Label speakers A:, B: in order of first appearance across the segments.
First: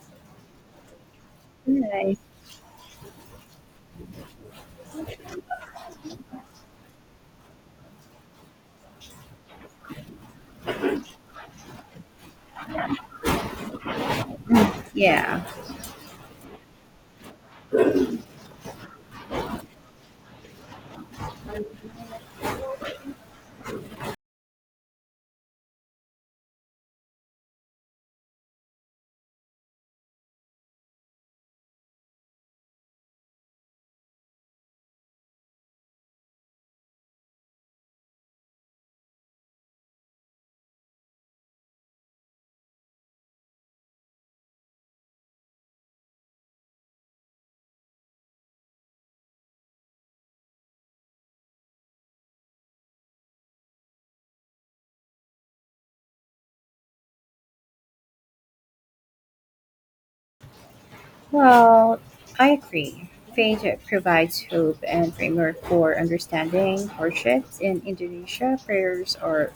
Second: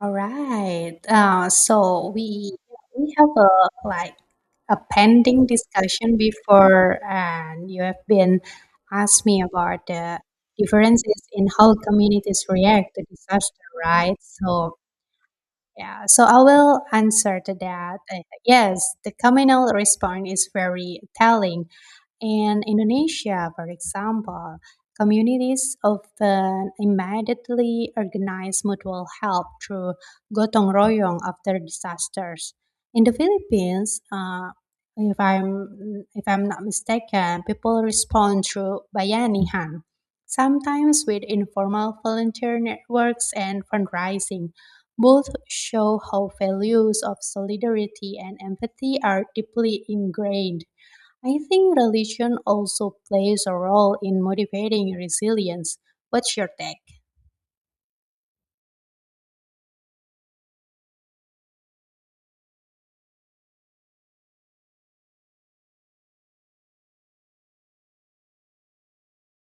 A: All right. So
B: Nice.
A: we have a like a pending discussion before, and you have been asked me about the differences in how communities react to disaster, right? So
B: Yeah.
A: yeah, so I will answer to that. Yes, the communal response is very telling. In Indonesia, for example, communities often immediately organize mutual help through gotong royong after disasters. In the Philippines, if I'm not mistaken, people respond through bayanihan, sometimes with informal volunteer networks and fundraising. Both show how values of solidarity and empathy are deeply ingrained. I think religion also plays a role in motivating resilience. What's your take?
B: Well, I agree. Faith provides hope and framework for understanding hardships in Indonesia. Prayers are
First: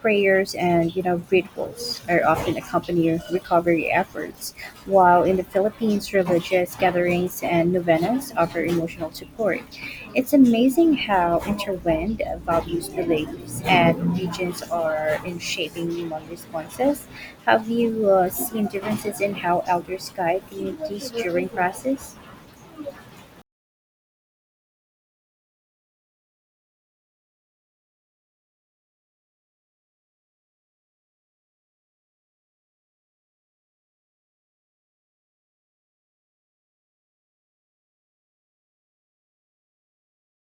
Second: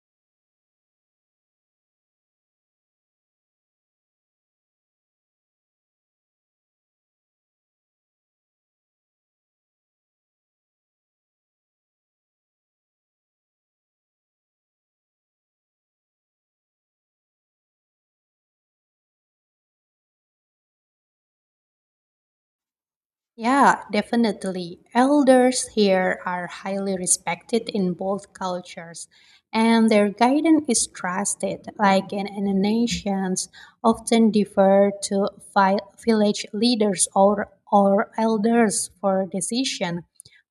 B: prayers and rituals are often accompanying recovery efforts, while in the Philippines religious gatherings and novenas offer emotional support. It's amazing how intertwined values, beliefs, and regions are in shaping human responses. Have you seen differences in how elders guide communities during crisis?
A: Yeah, definitely. Elders here are highly respected in both cultures, and their guidance is trusted, like in nations often defer to village leaders or elders for decision,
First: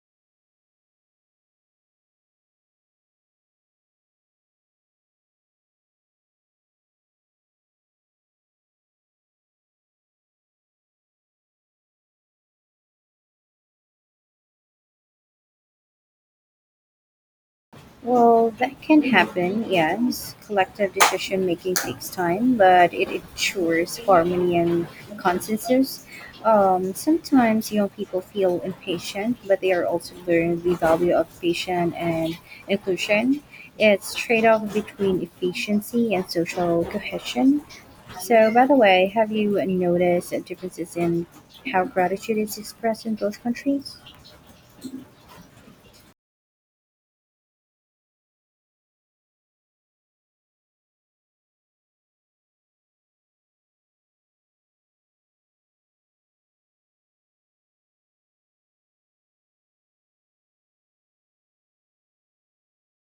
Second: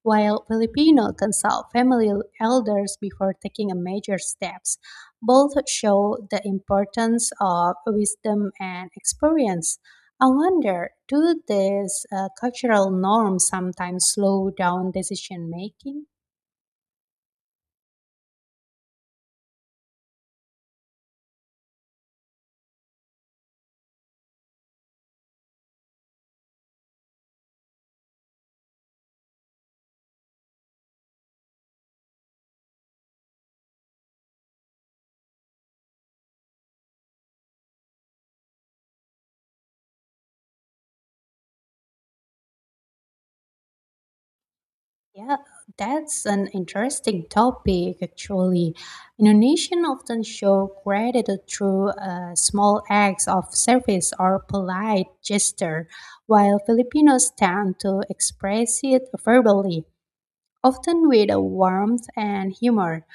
A: while Filipino consult family elders before taking a major steps. Both show the importance of wisdom and experience. I wonder, do these cultural norms sometimes slow down decision making?
B: Well, that can happen, yes. Collective decision making takes time, but it ensures harmony and consensus. Sometimes young people feel impatient, but they are also learning the value of patience and inclusion. It's trade off between efficiency and social cohesion. So, by the way, have you noticed differences in how gratitude is expressed in both countries?
A: Yeah, that's an interesting topic actually. Indonesians often show gratitude through small acts of service or polite gesture, while Filipinos tend to express it verbally, often with a warmth and humor.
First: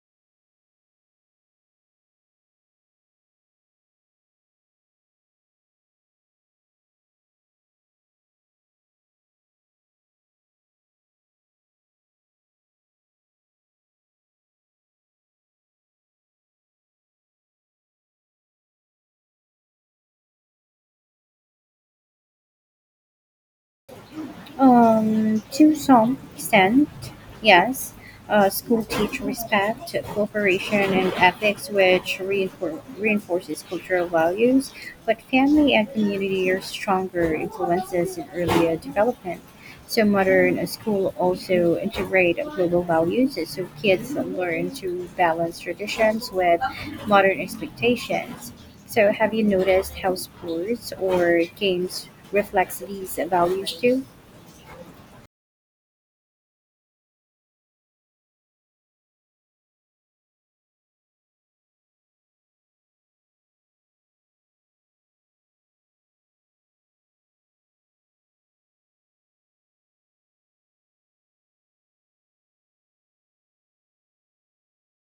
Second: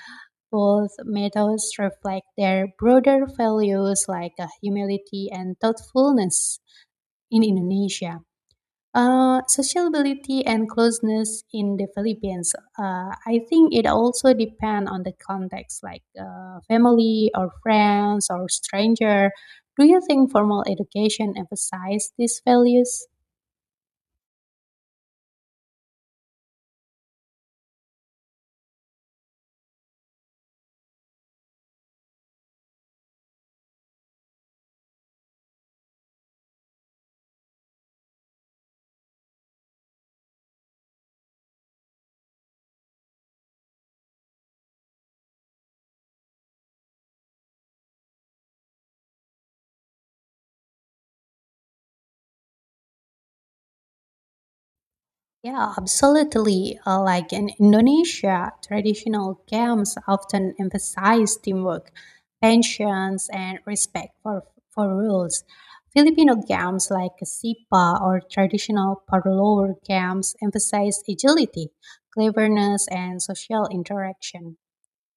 A: Both methods reflect their broader values like humility and thoughtfulness in Indonesia. Sociability and closeness in the Philippines. I think it also depends on the context, like family or friends or stranger. Do you think formal education emphasizes these values?
B: To some extent, yes. School teach respect, cooperation, and ethics, which reinforces cultural values. But family and community are stronger influences in earlier development. So modern school also integrate global values, so kids learn to balance traditions with modern expectations. So have you noticed how sports or games reflects these values too?
A: Yeah, absolutely. Like in Indonesia, traditional games often emphasize teamwork, patience, and respect for rules. Filipino games like Sipa or traditional parlor games emphasize agility, cleverness, and social interaction.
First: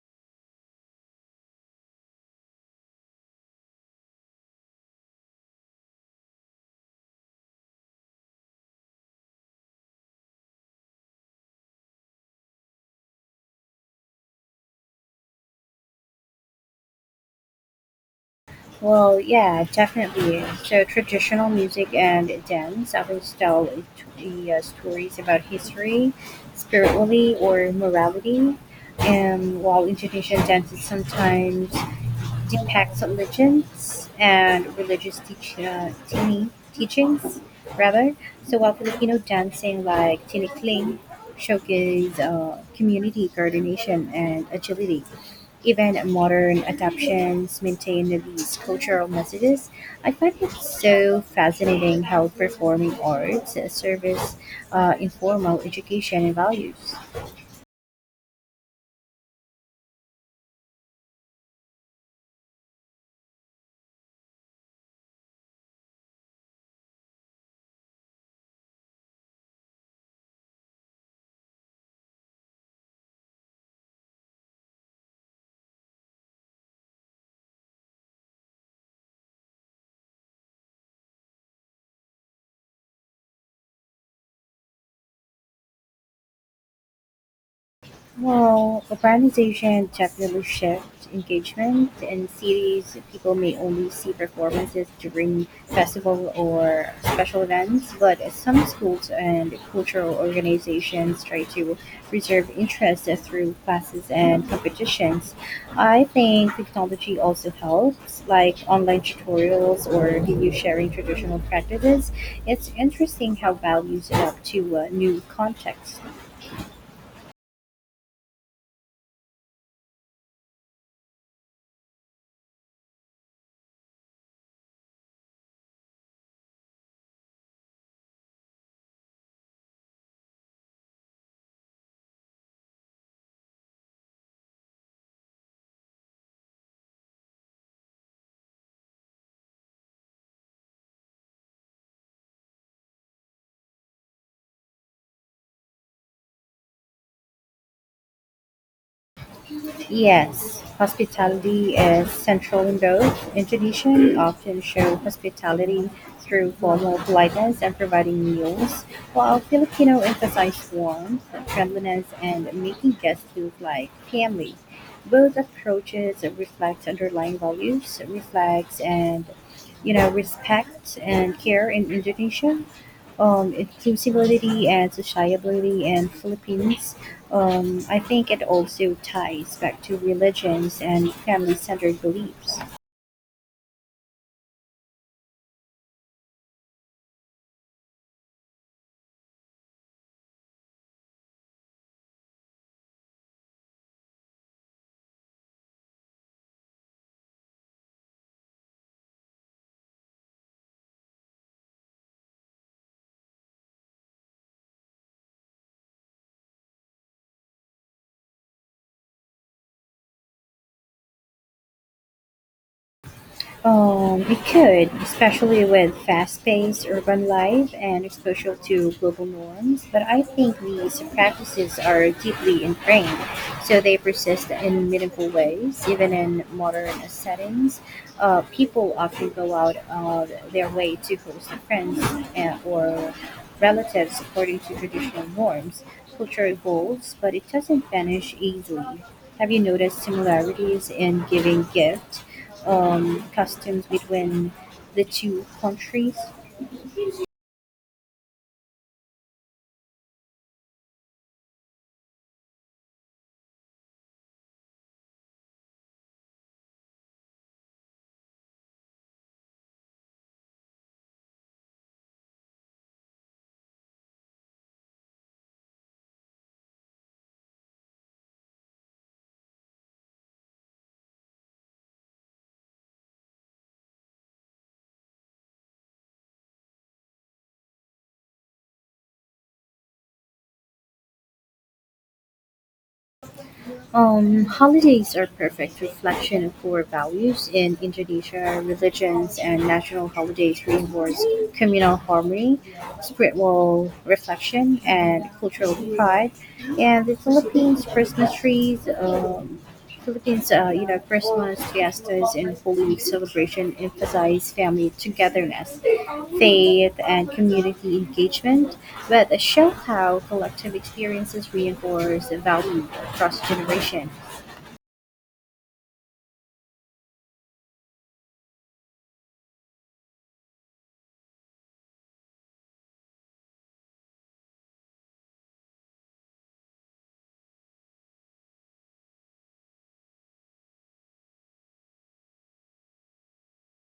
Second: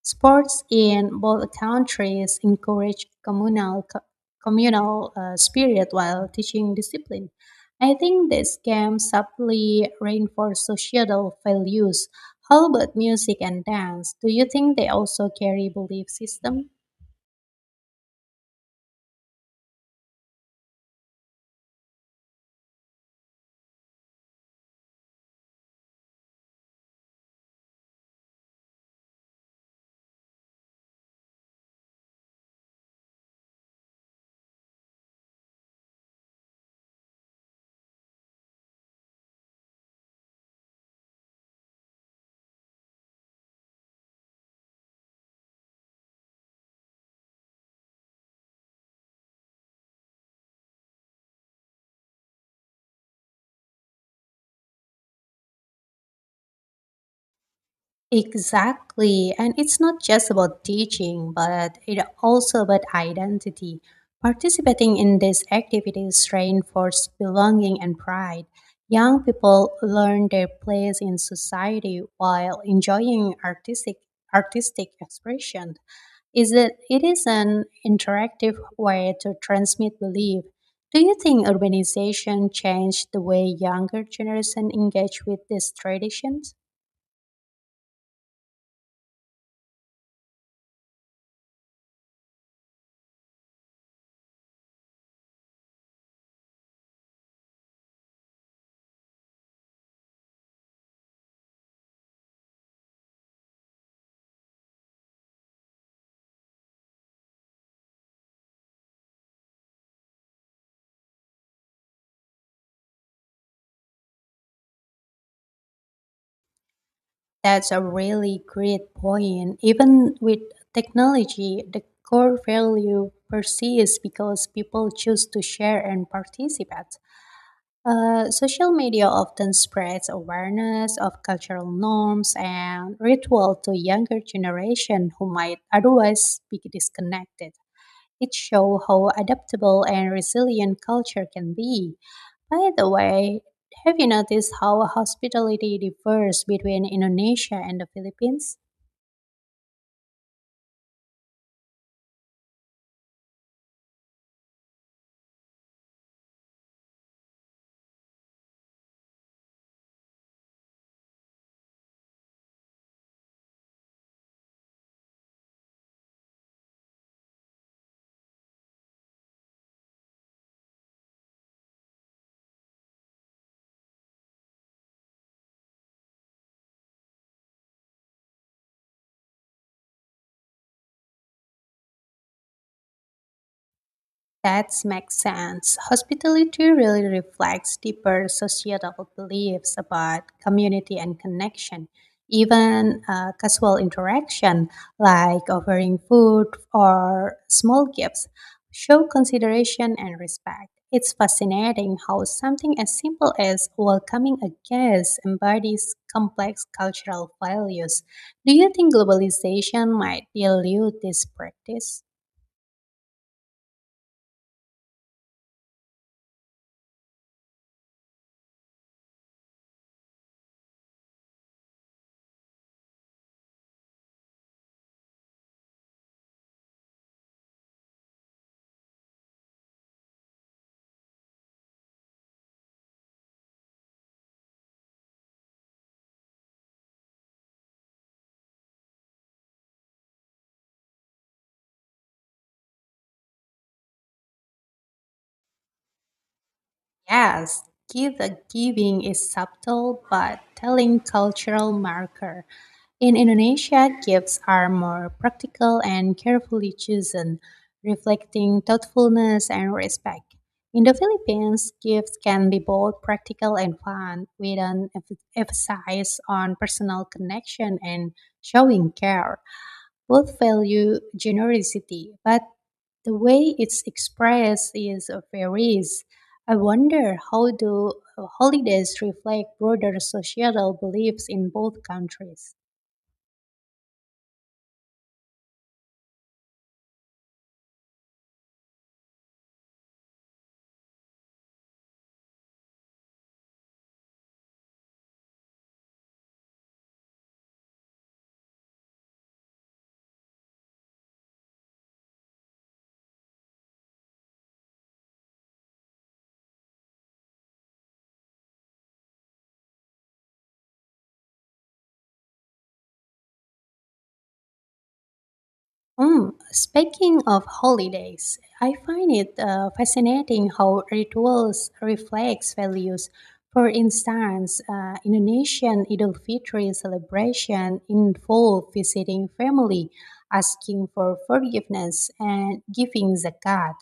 A: Sports in both countries encourage communal spirit while teaching discipline. I think these games subtly reinforce societal values. How about music and dance? Do you think they also carry belief system?
B: Well, yeah, definitely. So traditional music and dance often tell stories about history, spirituality, or morality. And while Indonesian dances sometimes impacts on religions and religious teachings, rather. So while Filipino dancing like tinikling showcase community coordination and agility, even modern adaptations maintain these cultural messages. I find it so fascinating how performing arts serves informal education and values.
A: Exactly. And it's not just about teaching, but it also about identity. Participating in these activities reinforces belonging and pride. Young people learn their place in society while enjoying artistic expression. Is that it is an interactive way to transmit belief. Do you think urbanization changed the way younger generation engage with these traditions?
B: Well, urbanization definitely shifts engagement. In cities, people may only see performances during festival or special events, but some schools and cultural organizations try to preserve interest through classes and competitions. I think technology also helps, like online tutorials or video sharing traditional practices. It's interesting how values adapt to new contexts.
A: That's a really great point. Even with technology, the core value persists because people choose to share and participate. Social media often spreads awareness of cultural norms and ritual to younger generation who might otherwise be disconnected. It shows how adaptable and resilient culture can be. By the way, have you noticed how hospitality differs between Indonesia and the Philippines?
B: Yes, hospitality is central in both. Indonesian often show hospitality through formal politeness and providing meals, while Filipino emphasize warmth, friendliness, and making guests feel like family. Both approaches reflect underlying values, reflects and respect and care in Indonesia, inclusivity and sociability in Philippines. I think it also ties back to religions and family-centered beliefs.
A: That makes sense. Hospitality really reflects deeper societal beliefs about community and connection. Even casual interaction, like offering food or small gifts, show consideration and respect. It's fascinating how something as simple as welcoming a guest embodies complex cultural values. Do you think globalization might dilute this practice?
B: It could, especially with fast-paced urban life and exposure to global norms. But I think these practices are deeply ingrained, so they persist in meaningful ways, even in modern settings. People often go out of their way to host friends and, or relatives according to traditional norms. Culture evolves, but it doesn't vanish easily. Have you noticed similarities in giving gift customs between the two countries?
A: Yes, gift giving is subtle but telling cultural marker. In Indonesia, gifts are more practical and carefully chosen, reflecting thoughtfulness and respect. In the Philippines, gifts can be both practical and fun, with an emphasis on personal connection and showing care. Both value generosity, but the way it's expressed is varies. I wonder how do holidays reflect broader societal beliefs in both countries.
B: Holidays are perfect reflection of core values in Indonesia. Religions and national holidays reinforce communal harmony, spiritual reflection, and cultural pride. And the Philippines Christmas trees, Philippines, Christmas fiestas and Holy Week celebration emphasize family togetherness, faith, and community engagement, but show how collective experiences reinforce value across generation.
A: Mm, speaking of holidays, I find it fascinating how rituals reflects values. For instance, Indonesian Idul Fitri celebration involve visiting family, asking for forgiveness, and giving zakat.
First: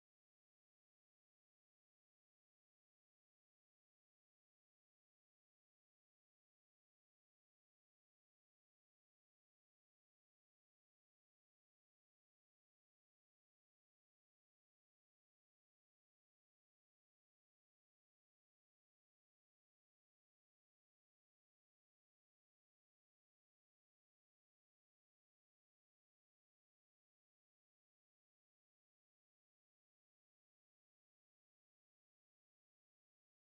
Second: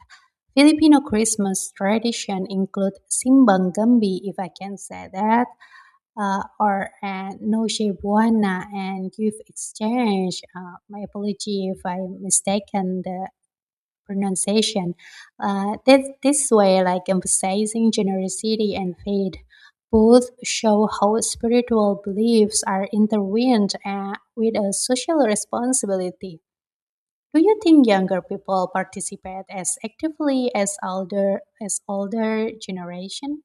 A: Filipino Christmas tradition include simbang gambi, if I can say that, or noche buena, and you exchange. My apology if I mistaken the pronunciation. This way, like emphasizing generosity and faith, both show how spiritual beliefs are intertwined with a social responsibility. Do you think younger people participate as actively as older generation?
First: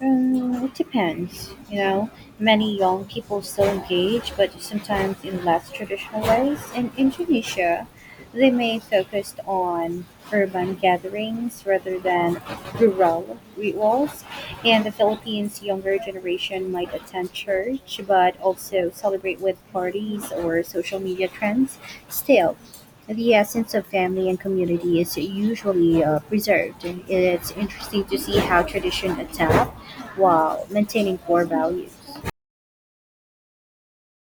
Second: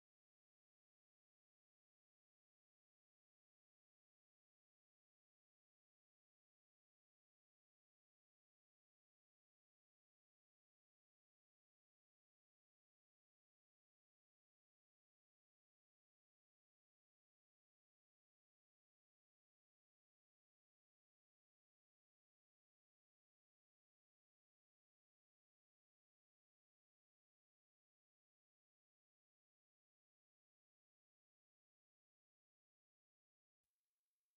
B: Mm, it depends. You know, many young people still engage, but sometimes in less traditional ways. In Indonesia, they may focus on urban gatherings rather than rural rituals. In the Philippines, younger generation might attend church, but also celebrate with parties or social media trends. Still, the essence of family and community is usually preserved. It's interesting to see how tradition adapt while maintaining core values.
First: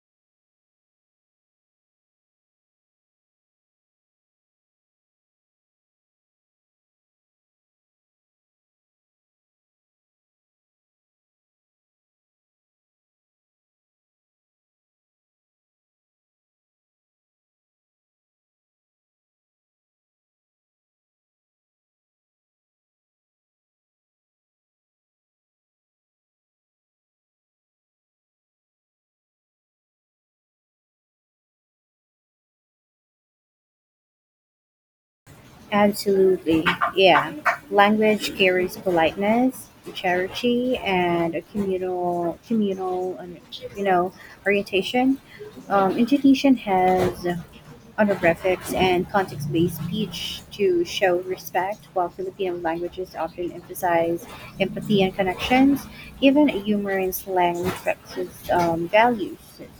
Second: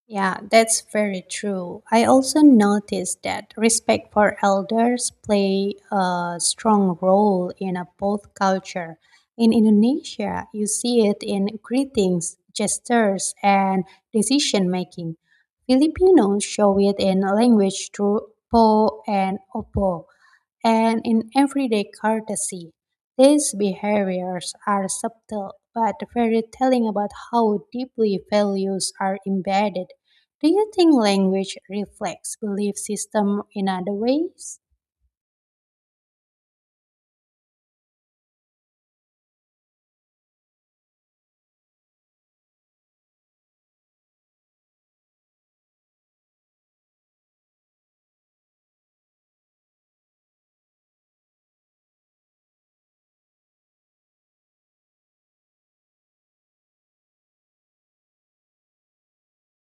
A: Yeah, that's very true. I also noticed that respect for elders play a strong role in a both culture. In Indonesia, you see it in greetings, gestures, and decision making. Filipinos show it in language through po and opo, and in everyday courtesy. These behaviors are subtle but very telling about how deeply values are embedded. Do you think language reflects belief system in other ways?
B: Absolutely, yeah. Language carries politeness, charity, and a communal, you know, orientation. Indonesian has honorifics, and context-based speech to show respect, while Filipino languages often emphasize empathy and connections. Even humor and slang reflects its values,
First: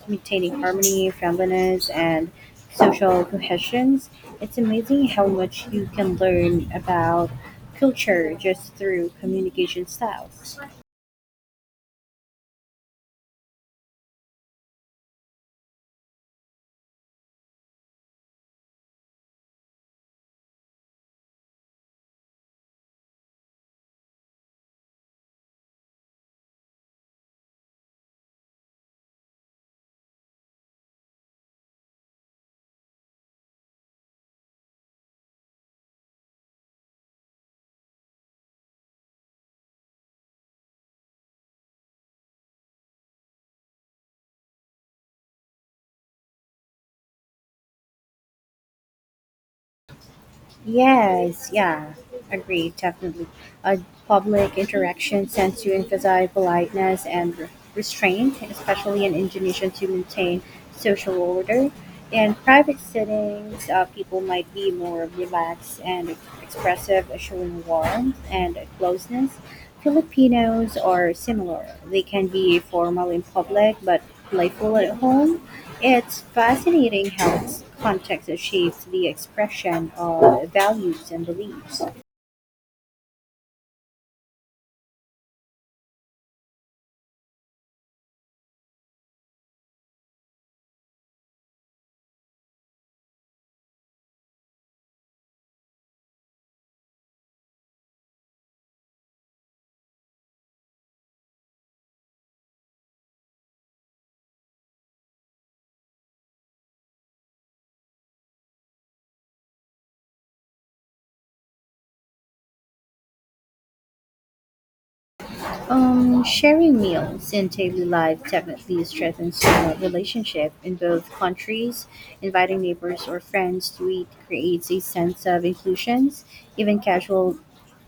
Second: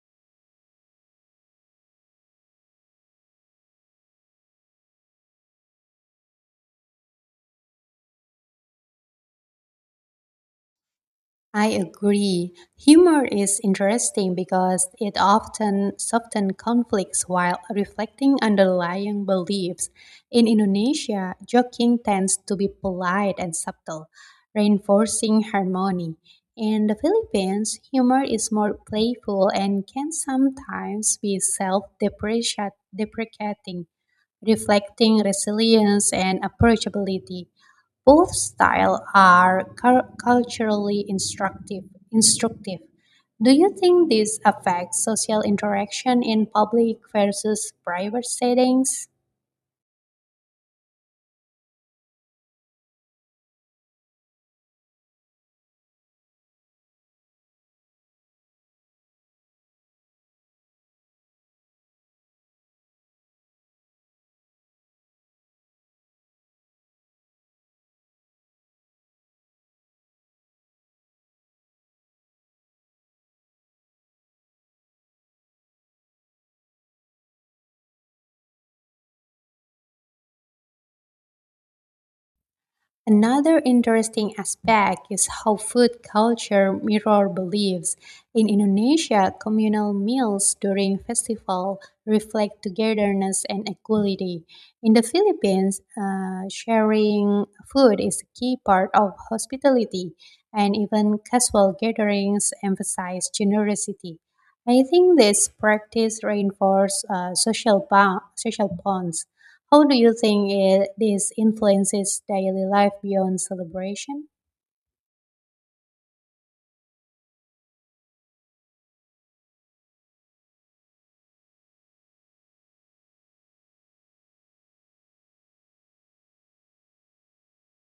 B: maintaining harmony, friendliness, and social cohesions. It's amazing how much you can learn about culture just through communication styles.
A: I agree. Humor is interesting because it often softens conflicts while reflecting underlying beliefs. In Indonesia, joking tends to be polite and subtle, reinforcing harmony. In the Philippines, humor is more playful and can sometimes be self deprecating, reflecting resilience and approachability. Both styles are culturally instructive. Instructive. Do you think this affects social interaction in public versus private settings?
B: Yes, yeah, agreed, definitely. Uh, Public interaction tends to emphasize politeness and restraint, especially in Indonesian to maintain social order. In private settings, people might be more relaxed and expressive, showing warmth and closeness. Filipinos are similar. They can be formal in public but playful at home. It's fascinating how context shapes the expression of values and beliefs.
A: Another interesting aspect is how food culture mirror beliefs. In Indonesia, communal meals during festival reflect togetherness and equality. In the Philippines, sharing food is a key part of hospitality, and even casual gatherings emphasize generosity. I think this practice reinforces social bonds. How do you think it, this influences daily life beyond celebration?
B: Sharing meals in daily life definitely strengthens the relationship in both countries. Inviting neighbors or friends to eat creates a sense of inclusion. Even casual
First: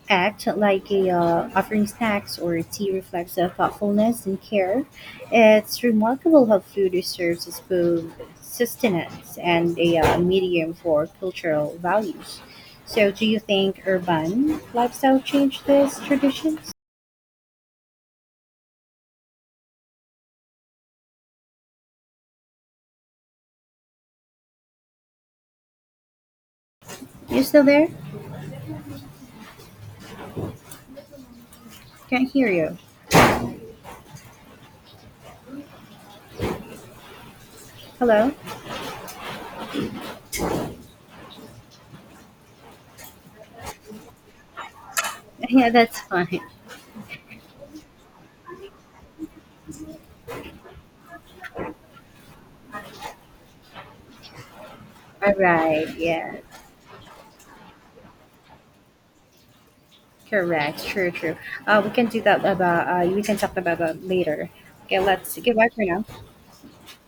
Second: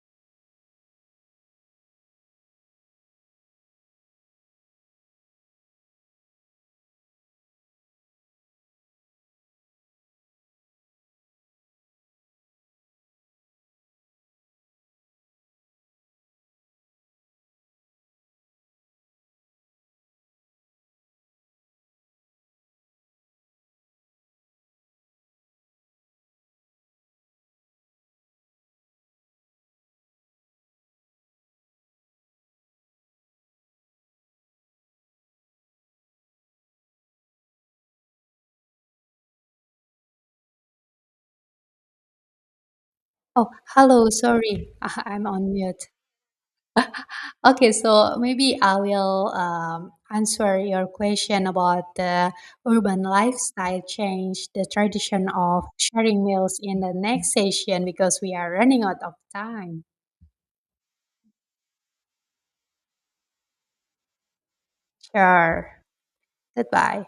B: act like offering snacks or tea reflects a thoughtfulness and care. It's remarkable how food serves as both sustenance and a medium for cultural values. So, do you think urban lifestyle changed these traditions? You still there? Can't hear you. Hello?
A: Oh, hello, sorry, I'm on
B: Yeah,
A: mute.
B: that's fine.
A: Okay, so maybe I will answer your question about the urban lifestyle change, the tradition
B: All
A: of
B: right.
A: sharing
B: Yeah.
A: meals in the next session because we are running out of time.
B: Correct. True, true. We can do that about, we can talk about that later. Okay, let's goodbye
A: Sure,
B: for now.
A: goodbye.